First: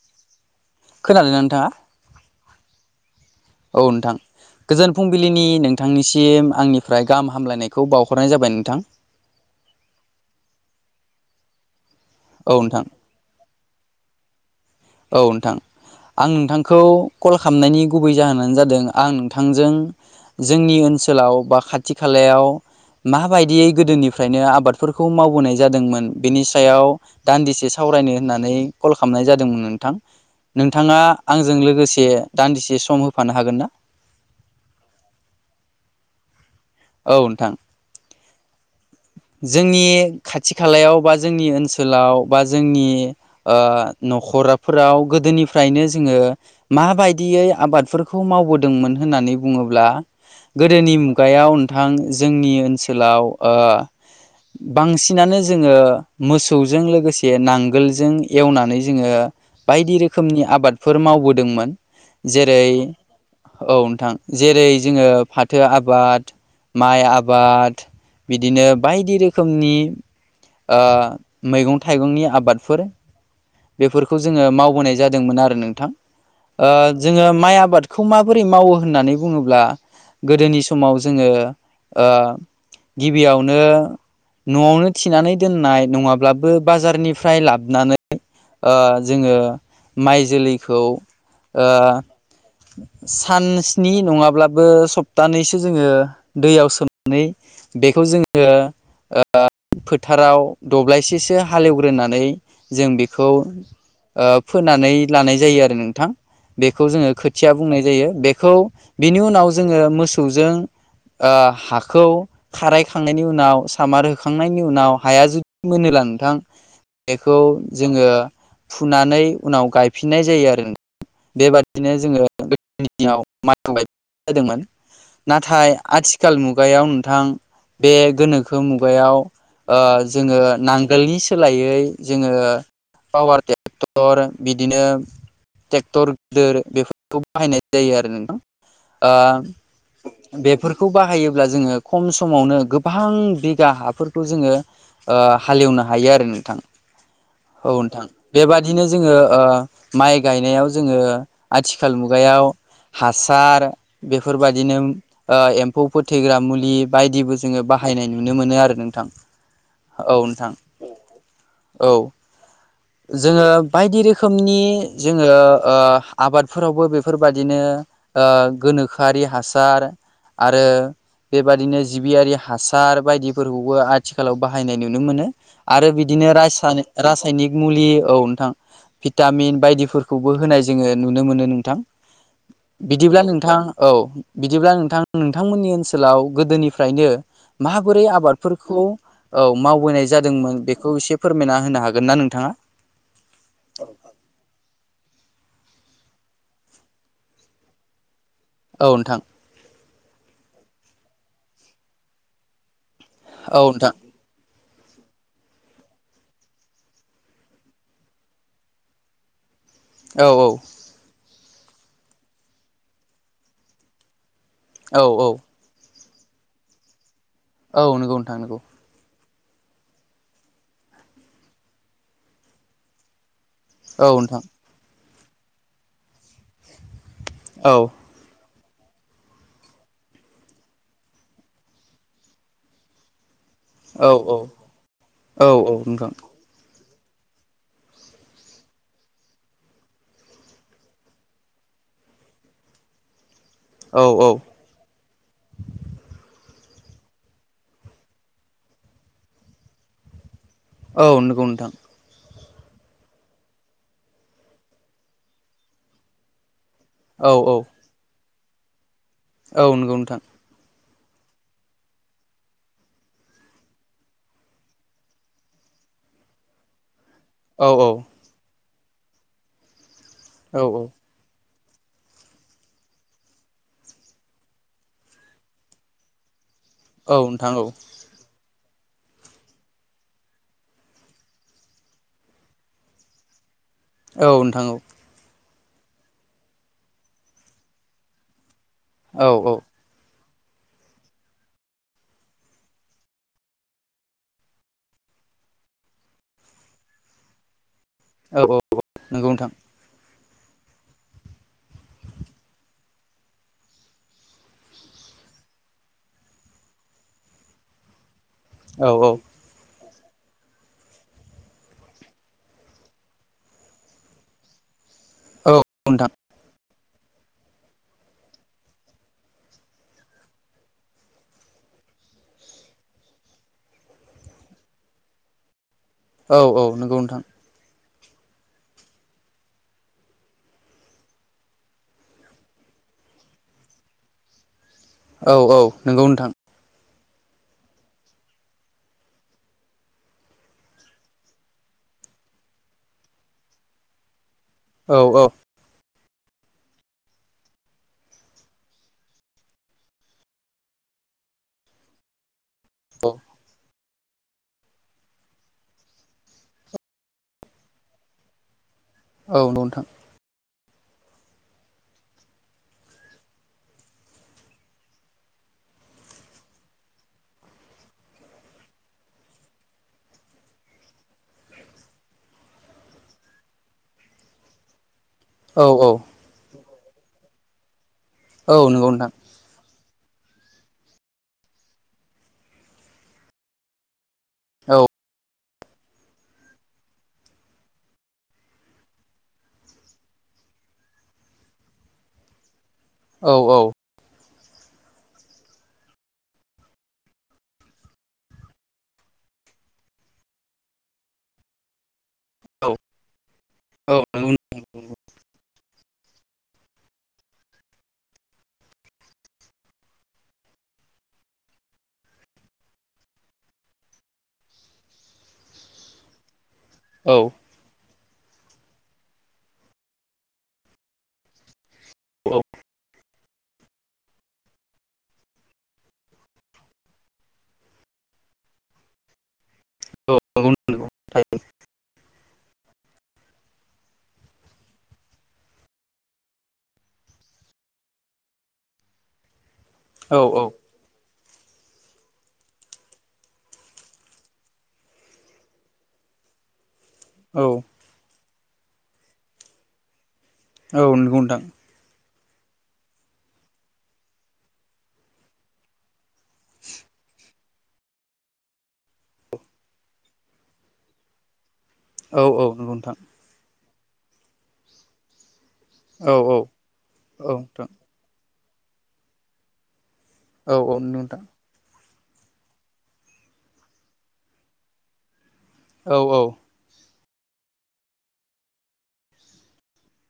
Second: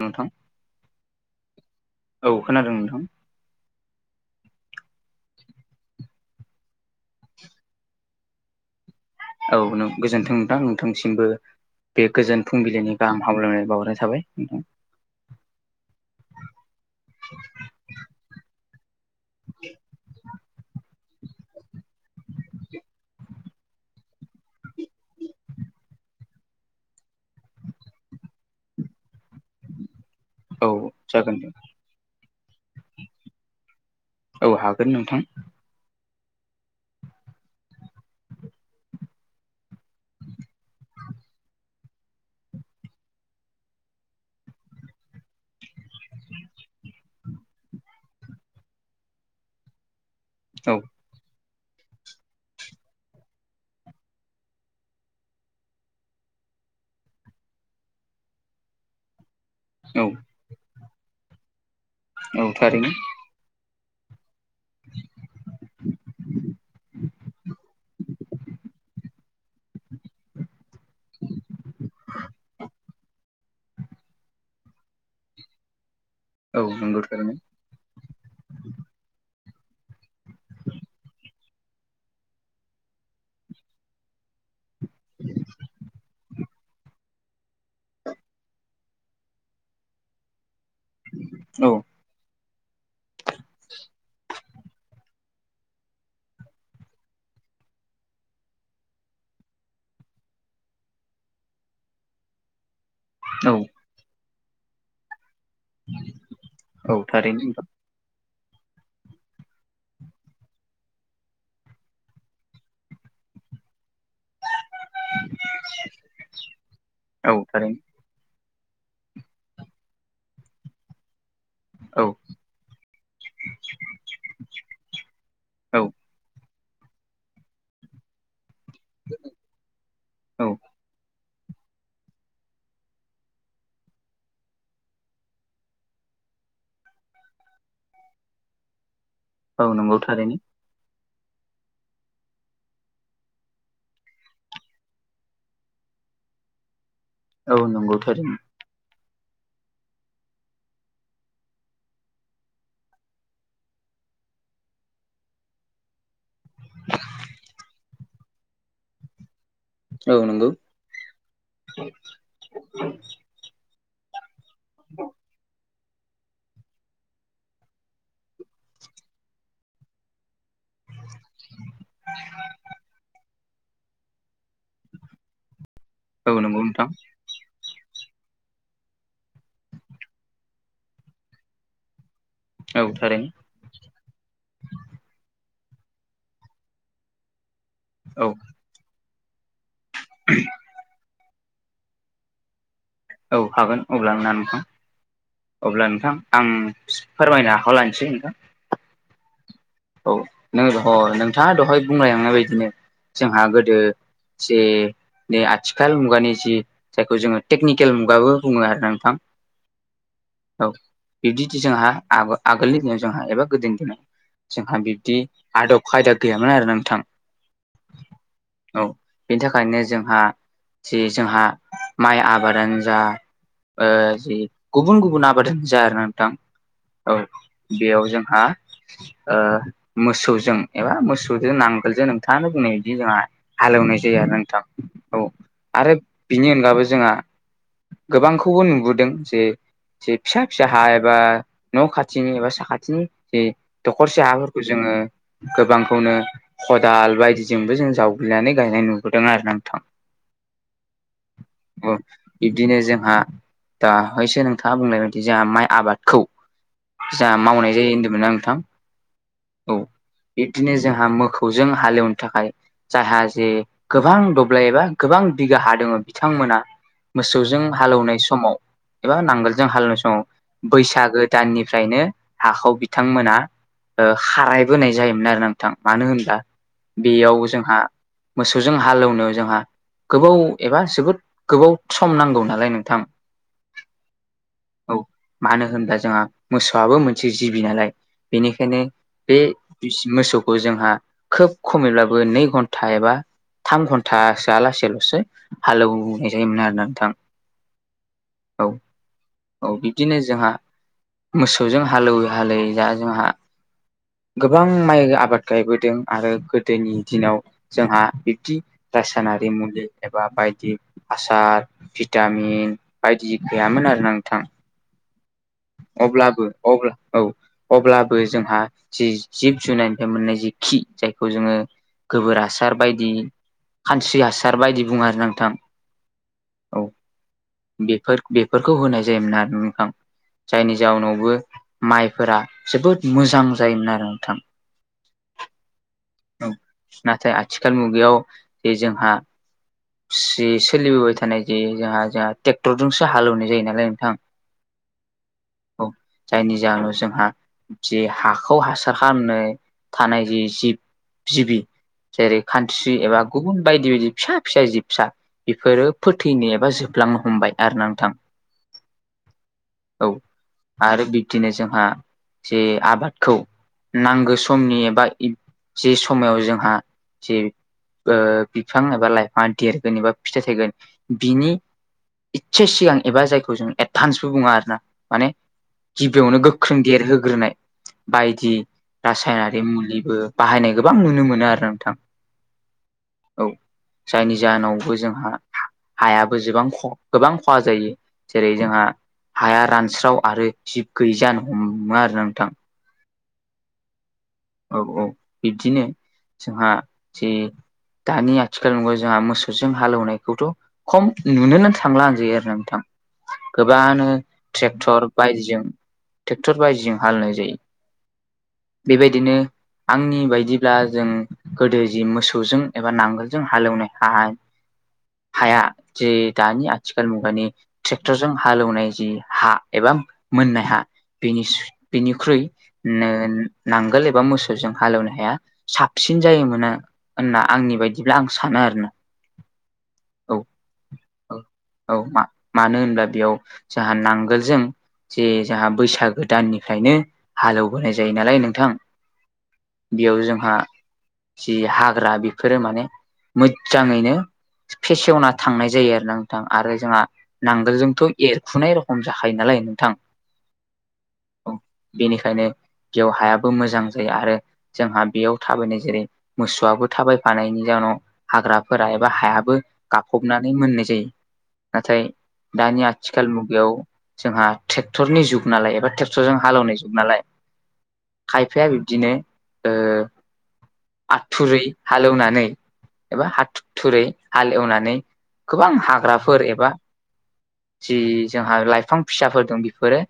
नोंथां। खोनादोंना नोंथाङा? औ खोनादों नोंथां। औ नोंथां। गोजोन फुंबिलिनि नोंथांनिसिम आंनिफ्राय गाहाम हामलायनायखौ बावहरनाय जाबाय नोंथां। औ नों गोजोनथों नोंथां। नोंथांसिमबो बे गोजोन औ नोंथां फुंबिलिनि गाहाम हामलायनाय बावहरनाय थाबाय नोंथां। औ नोंथां। आं नोंथांखौ कल खालामनायनि गुबै जाहोनानो जादों आं नोंथांजों जोंनि ओनसोलाव बा खाथि खालायाव माबायदियै गोदोनिफ्रायनो आबाद फोरखौ मावबोनाय जादोंमोन बेनि सायाव दान्दिसे सावरायनो होननानै कल खालामनाय जादोंमोन नों थां। औ नोंथाङा जागोन दे आंजों लोगोसे दान्दिसे सम होफानो हागोन ना? औ हागोन नोंथां। औ नोंथां। जोंनि खाथि खालायाव बा जोंनि ओनसोलाव बा जोंनि ओ न'खरफोराव गोदोनिफ्रायनो जोङो माबायदियै आबादफोरखौ मावबोदोंमोन होननानै बुङोब्ला औ गोदोनि मुगायाव नोंथां जोंनि ओनसोलाव ओ बांसिनानो जोङो मोसौजों लोगोसे नांगोलजों एवनानै जोङो बायदि औ रोखोमनि आबादफोर मावबोदोंमोन औ जेरै थारैनो औ नोंथां जेरै जोङो फाथो आबाद, माइ आबाद बिदिनो बायदि रोखोमनि मैगं थाइगंनि आबादफोर बेफोरखौ जोङो मावबोनाय जादोंमोन आरो नोंथां औ ओ नंगौ जोङो थारैनो माइ आबाद खौ माबोरै मावो होननानै बुङोब्ला गोदोनि समाव जोङो ओ गिबियावनो न'आवनो थिनानै दोननाय नङाब्लाबो बाजारनिफ्राय लाबो नानै ओ जोङो माइ जोलैखौ ओ औ [unintelligible] सान स्नि नङाब्लाबो सप्तानैसो जोङो दैयाव सोमानै बेखौ जोङो ओ फोथाराव दब्लायसेसो हालेवग्रोनानै जों बेखौ औ ओ फोनानै लानाय जायो आरो नोंथां बेखौ औ जोङो थारैनो खोथिया नोंथां बुंनाय जायो बे खौ बिनि उनाव जोङो मोसौजों ओ हाखौ खाराय थांनायनि उनाव सामार होखांनायनि उनाव हाया जुदि मोनोब्ला नोंथां औ बेखौ थारैनो जोङो फुनानै उनाव गायफिननाय जायो आरो बेबादिनो औ जोङो [unintelligible] माइ हाय जादोंमोन नाथाय औ आथिखाल मुगायाव नोंथां बे गोनोखो मुगायाव ओ जोङो औ नांगोलनि सोलायै जोङो पावार ट्रेक्टर बिदिनो ट्रेक्टर गिदिर बेफोरखौ बाहायनाय जायो आरो नोंथां औ नंगौ थारैनो खौ बाहायोब्ला जोङो खम समावनो गोबां बिगा हाफोरखौ जोङो ओ हालेवनो हायो आरो नोंथां औ नंगौ नोंथां थारैनो बेबा दिनो जोङो ओ माइ गायनायाव जोङो आथिखाल मुगायाव हासार बेफोरबायदिनो ओ एम्फौ फोथैग्रा मुलि बायदिबो जोङो बाहायनाय नुनो मोनो आरो नोंथां औ नोंथां औ जोङो बायदि रोखोमनि जोङो ओ आबादफोरावबो बेफोरबादिनो ओ गोनोखोआरि हासार आरो बेबादिनो जिबियारि हासार बायदिफोरखौबो आथिखालाव बाहायनाय नुनो मोनो आरो औ बिदिनो नंगौ रायसा नोंथां रा साइनिक मुलि औ नोंथां भिटामिन बायदिफोरखौबो होनाय जोङो नुनो मोनो नोंथां। औ बिदिब्ला थारैनो नोंथां औ बिदिब्ला नोंथां नोंथांमोननि ओनसोलाव गोदोनिफ्रायनो माबोरै औ आबादफोरखौ औ मावबोनाय जादोंमोन बेखौ एसे फोरमायना होनो हागोन ना नोंथाङा? औ हागोन अब्ला नोंना नोंथां अब्ला नोंथां आं फोरमायनो आखायावखौ लानोसै नोंथां औ नोंथां औ नों नोंथाङा दहाय बुंलायलांनाय बायदिनो औ जोंहा गोदो नोंथां जि बे आथिखाल मुगानि जि जायखौ जोङो टेकनिकेल मुगाबो बुङो आरो नोंथां औ औ बिदिडि जोंहा आगोलनि दिनाव जोंहा एबा गोदोनि दिनाव जोंहा औ बिबदि औ आदब खायदा गैयामोन आरो नोंथां। औ नंगौ नोंथां नोंगौ। औ बेनि थाखायनो जोंहा जि जोंहा माइ आबादानो ओ औ जि नोंथां गुबुन गुबुन आबादानो जा आरोना नोंथां, औ औ बेयाव जोंहा ओ मोसौजों एबा मोसौजों नांगोलजों नोंथाङानो बुंनाय बायदि जोंहा हालेवनाय औ जाया नोंथां औ आरो बिनि अनगाबो जोंहा गोबांखौबो नुबोदों जे जे फिसा फिसा हा एबा न' खाथिनि एबा साखाथिनि जे औ दखरसे औ हाफोर खौ जोङो गोबांखौनो खदाल बायदिजोंबो जों जावग्लिनानै गायनाय नुबोदों आरो ना नोंथां। औ नंगौ नोंथां। औ बिब्दिनो जोंहा दा हैसो नोंथाङा बुंनाय बायदि जोंहा माइ आबादखौ औ जाहा औ मावनाय जायो होनदोंमोन ना नोंथां? औ नंगौ नोंथां। बिदिनो जोंहा मोखौजों हालेवनो थाखाय जायहा जे गोबां दब्लाय एबा गोबां बिगा हा दङ' बिथांमोना मोसौजों औ औ हालेवनाय समाव एबा नांगोलजों हालेवनाय समाव औ बैसागो दाननिफ्रायनो हाखौ बिथांमोना ओ खाराय बोनाय जायोमोन आरो ना नोंथां मानो होनबा औ बेयाव नोंथां जोंहा मोसौजों हालेवनो जोंहा गोबाव एबा जोबोद गोबाव सम नांगौ नालाय नोंथां औ नोंथां औ। औ मानो होनबा जोंहा मोसौआबो मोनसे जिबि नालाय बेनिखायनो औ बे बि मोसौखौ जोंहा खोब खमैब्लाबो नै घन्था एबा थाम घन्थासोआ लासैल'सो हालौवनाय जायोमोन आरोना नोंथां। औ औ नंगौ नोंथां औ बिदिनो जोंहा मोसौजों हालौवै हालेवै दा जोंहा गोबां माइ आबाद गायबोदों आरो गोदोनि दिनाव जोंहा बिब्दि औ औ रासायनारि मुलि एबा बायदि हासार भिटामिन बायदि गैयामोन आरोना नोंथां औ नोंथां अब्लाबो अब्ला औ अब्लाबो जोंहा जि जिब जुनारनिफ्राय मोननाय जि खि जायखौ जोङो गोबोर हासार बायदि खानस्रि हासार बायदि बुङो आरोना नोंथां। औ औ नंगौ नोंथां। बेफोर बेफोरखौ होनाय जायोमोन आरो नोंथां। जायनि जाउनावबो माइफोरा जोबोद मोजां जायोमोन आरो नोंथां। औ औ नोंगौ नोंथां। औ नाथाय आथिखाल मुगायाव बे जोंहा सि सोलिबोबाय थानाय जे जोंहा जोंहा ट्रेक्टरजोंसो हालेवनाय जायो नालाय नोंथां औ औ औ जायनि जाहोनाव जोंहा जे हाखौ हासार खालामनो थानाय जि जिब जिबि जेरै खान्स्रि औ एबा गुबुन बायदि बिबायदि फिसा फिसा जिबसा बेफोरो फोथैनो एबा जोबलांनो हमबाय आरो ना नोंथां। औ नंगौ नोथां। औ आरो बिब्दिनो जोंहा जे आबादखौ नांगौ समनि एबा इ जि समाव जोंहा जि ओ बिफां एबा लाइफाङा देरगोन एबा फिथाइ थायगोन बिनि इसे सिगां एबा जायखौ जों एदभान्सबो बुङो आरो ना माने औ औ बेयावनो गोख्रों देरहोग्रोनाय बायदि औ नंगौ नोंथां रासायनारि मुलिबो बाहायनाय गोबां नुनो मोनो आरो नोंथां औ जायनि औ जाहोनावबो जोंहा हायाबोबां गोबां खहा जायो जेरै जोंहा हाया रान रानस्राव आरो जिब गैयि जानो हमो आरोना नोंथां औ औ औ औ बिब्दिनो जोंहा जे दानि आथिखाल मुगायाव जोंहा मोसौजों हालेवनायखौथ' खम नुनोनो थांला होनजायो आरो नंगौ थां औ गोबानो नंगौ नंगौ औ ट्रेरक्टर बाय ट्रेक्टर बायदिजों हालनाय जायो बेबायदि बिदिनो आंनि बायदिब्ला जों गोदो जि मोसौजों एबा नांगोलजों हालेवनाय हाय हाया जे दानि आथिखाल औ मुगानि ट्रेक्टरजों हालौवनाय जि हा एबा मोननाय हा बेनि बिनिख्रुइ नांग आगोल एबा मोसौजों हालेवनो हाया साबसिन जायोमोना होनना आंनि बायदिब्ला आं सानो आरोोना [inaudible] औ औ औ मानो होनब्ला बेयाव जोंहा नांगोलजों जे जोंहा बैसागो दाननिफ्रायनो हालेवबोनाय जायो नालाय नोंथां बेयाव जोंहा जि हाग्रा बेफोरो माने मोजाङैनो पेसेवना थांनाय जायो आरो ना नोंथां आरो जोंहा नांगोलजोंथ' एरखुनाय रखम जाखायो नालाय नोंथां औ नंगौदां बेनिखायनो बेउ हायाबो मोजां जायो आरो जोंहा बेयाव थाबायनाय जेरै मोसौआबो थाबायफानायनि जाउनाव हाग्राफोरा एबा हायाबो गाबबनानै मोननाय जायो नाथाय औ औ नंगौ दानि आ नोंथां आथिखाल मुगायाव जोंहा ट्रेक्टरनि जुग नालाय एबा औ औ ट्रेक्टरजों हालौनाय जुग नालाय औ दां खायफाया बिब्दिनो औ औ नंगौ नोंथां आथुरै हालेवनानै एबा हाथ थुरै हालेवनानै गोबां औ औ हाग्राफोर एबा जि जोंहा लाइफां फिसाफोर दं बेफोरो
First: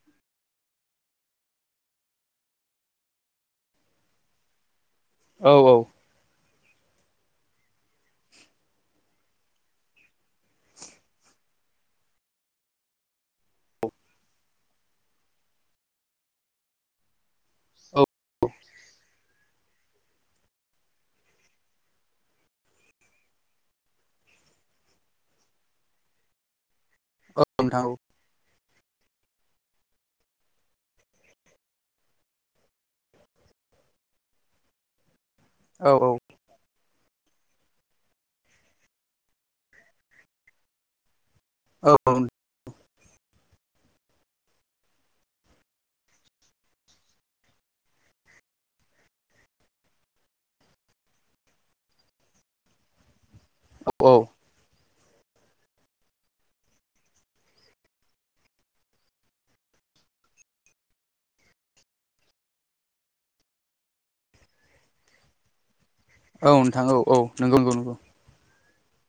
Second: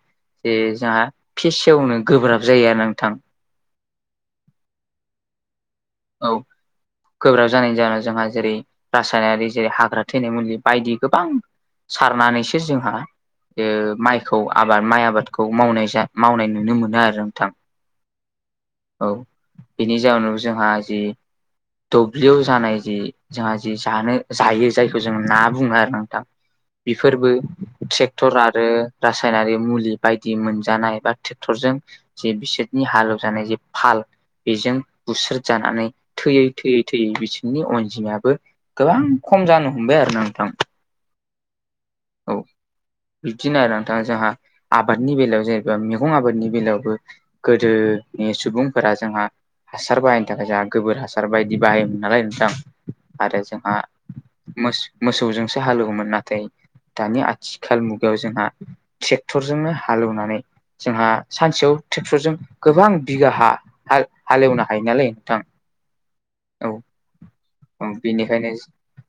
जे जोंहा फिसेवनो गोब्राब जायो न थां औ औ औ गोब्राब जानायनि जाहोनाव जोंहा जेरै रासायनारि जेरै हाग्रा थैनाय मुलि बायदि गोबां सारनानैसो जोंहा माइखौ आबाद माइ आबादखौ मावनाय जा मावनाय नुनो मोनो आरो नोंथां औ औ बेनि जाउोनाव जोंहा जि दुब्लियाव जानाय जि जोंहा जिे जानो जायो जायखौ जों ना बुङो आरो नोंथां बेफोरबो औ नोंथां ट्रेक ट्रेक्टर आरो रासायनारि मुलि बायदि मोनजानाय बा ट्रेक्टरजों ज बिसोरनि हालेवजानाय जे फाल बेजों बुस्रोजानानै औ औ थैययो थैयै थैयै बिसोरनि अनजिमायाबो गोबां खम जानो हमबाय आरो ना नोंथां औ बिदिनो आरो नोंथाङा जोंहा आबादनि बेलायाव जेनेबा मैगं आबादनि बेलायावबो गोदोनि सुबुंफोरा जोंहा हासार बाहायनो थाखाय जोंहा गोबोर हासार बायदि बाहायोमोन नालाय नोंथां आरो जों आ औ मोसौजोंसो हालेवगौमोन नाथाय दानि आथिखाल मुगायाव जोंहा ट्रेक्टरजोंनो हालौनानै जोंहा सानसेयाव ट्रेक्टरजों गोबां बिगा हा हालेवनो हायो नालाय नोंथां [inaudible] औ नोंथां औ औ नंगौ नंगौ औ नंगौ बेनिखायनो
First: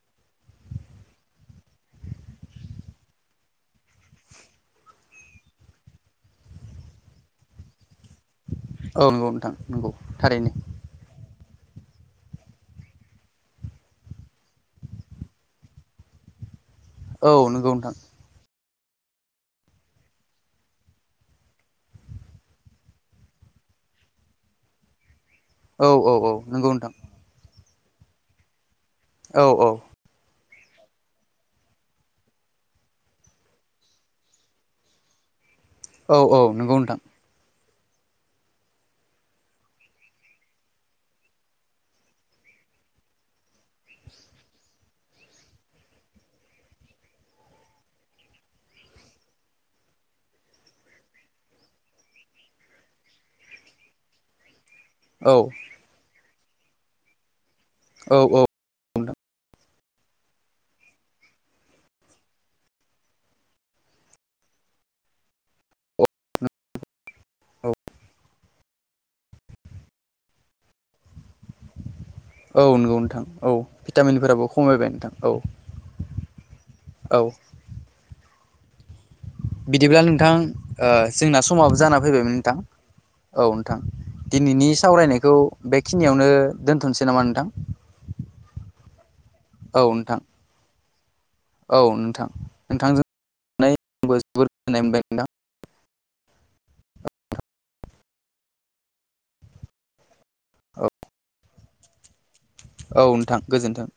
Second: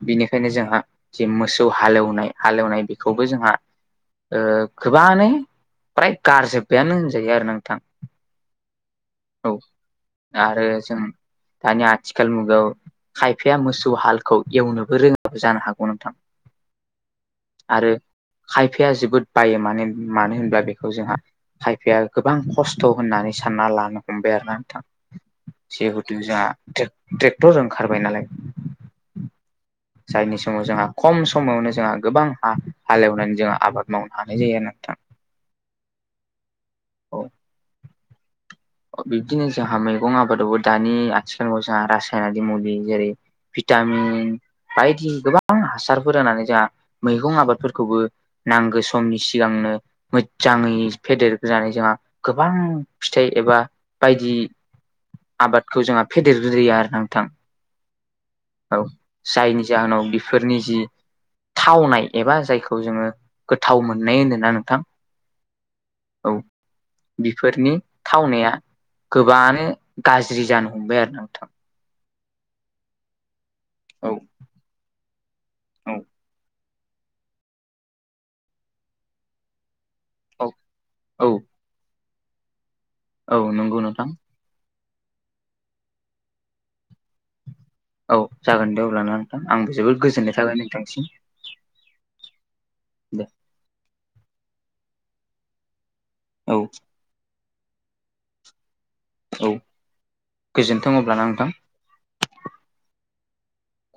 बिनिखायनो जोंहा जे मोसौ हालेवनाय हालेवनाय बेखौबो जोंहा ओ गोबाङानो फ्राय गारजोब्बायानो होनजायो आरो नोंथां नंगौ [inaudible] औ नोंथां नंगौ थारैनो आरो जों दानि आथिखाल मुगायाव खायफाया मोसौ हालखौ एवनोबो रोङाबो जानो हागौ नोंथां औ नंगौ आरो नोंथां खायफाया जोबोद बायो माने मानो होनब्ला बेखौ जोंहा खायफाया गोबां खस्थ' होननानै सानना लानो हमबाय आरोना नोंथां औ औ जिहेतु औ जोंहा नंगौ नोंथां ट्रेक्टर ओंखारबाय नालाय औ औ जायनि समाव जोंहा खम समावनो जोंहा गोबां हा हालेवनानै जोंहा आबाद मावनो हानाय जायो आरो नोंथां औ औ नोंगौ नोंथां औ बिब्दिनो जोंहा मैगं आबादावबो दानि आथिखालाव जोंहा रासायनारि मुलि जेरै भिटामिन बायदि गोबां हासारफोर होनानै जोंहा मैगं आबादफोरखौबो नांगौ समनि सिगांनो मोजाङै फेदेरग्रोनानै जोंहा गोबां फिथाइ एबा बायदि औ आबादखौ जोंहा फेदेरग्रोयो आरो नोंथां औ औ औ जायनि जाहोनाव बेफोरनि जि थावनाय एबा जायखौ जोङो गोथाव मोननाय होनो ना नोंथां औ बेफोरनि औ थावनाया गोबाङानो गाज्रि जानो हमबाय आरो नोंथां औ नंगौ नोंथां औ औ भिटामिनफोराबो खमायबाय नोंथां औ औ औ बिदिब्ला नोंथां औ ओ औ जोंना समाबो जाना फैबायमोन नोंथां औ नोंथां दिनैनि सावरायनायखौ बेखिनियावनो दोनथ'नोसै नामा नोंथां औ जागोन दे अब्लाना नोंथां औ आंबो जोबोद नोंथां गोजोन्नाय थागोन नोंथांसिम औ नोंथां नोंथांजों दे आंबो जोबोर गोजोनाय मोनबाय नोंथां औ औ औ गोजोन्थों अब्लाना नोंथां औ नोंथां गोजोन्थों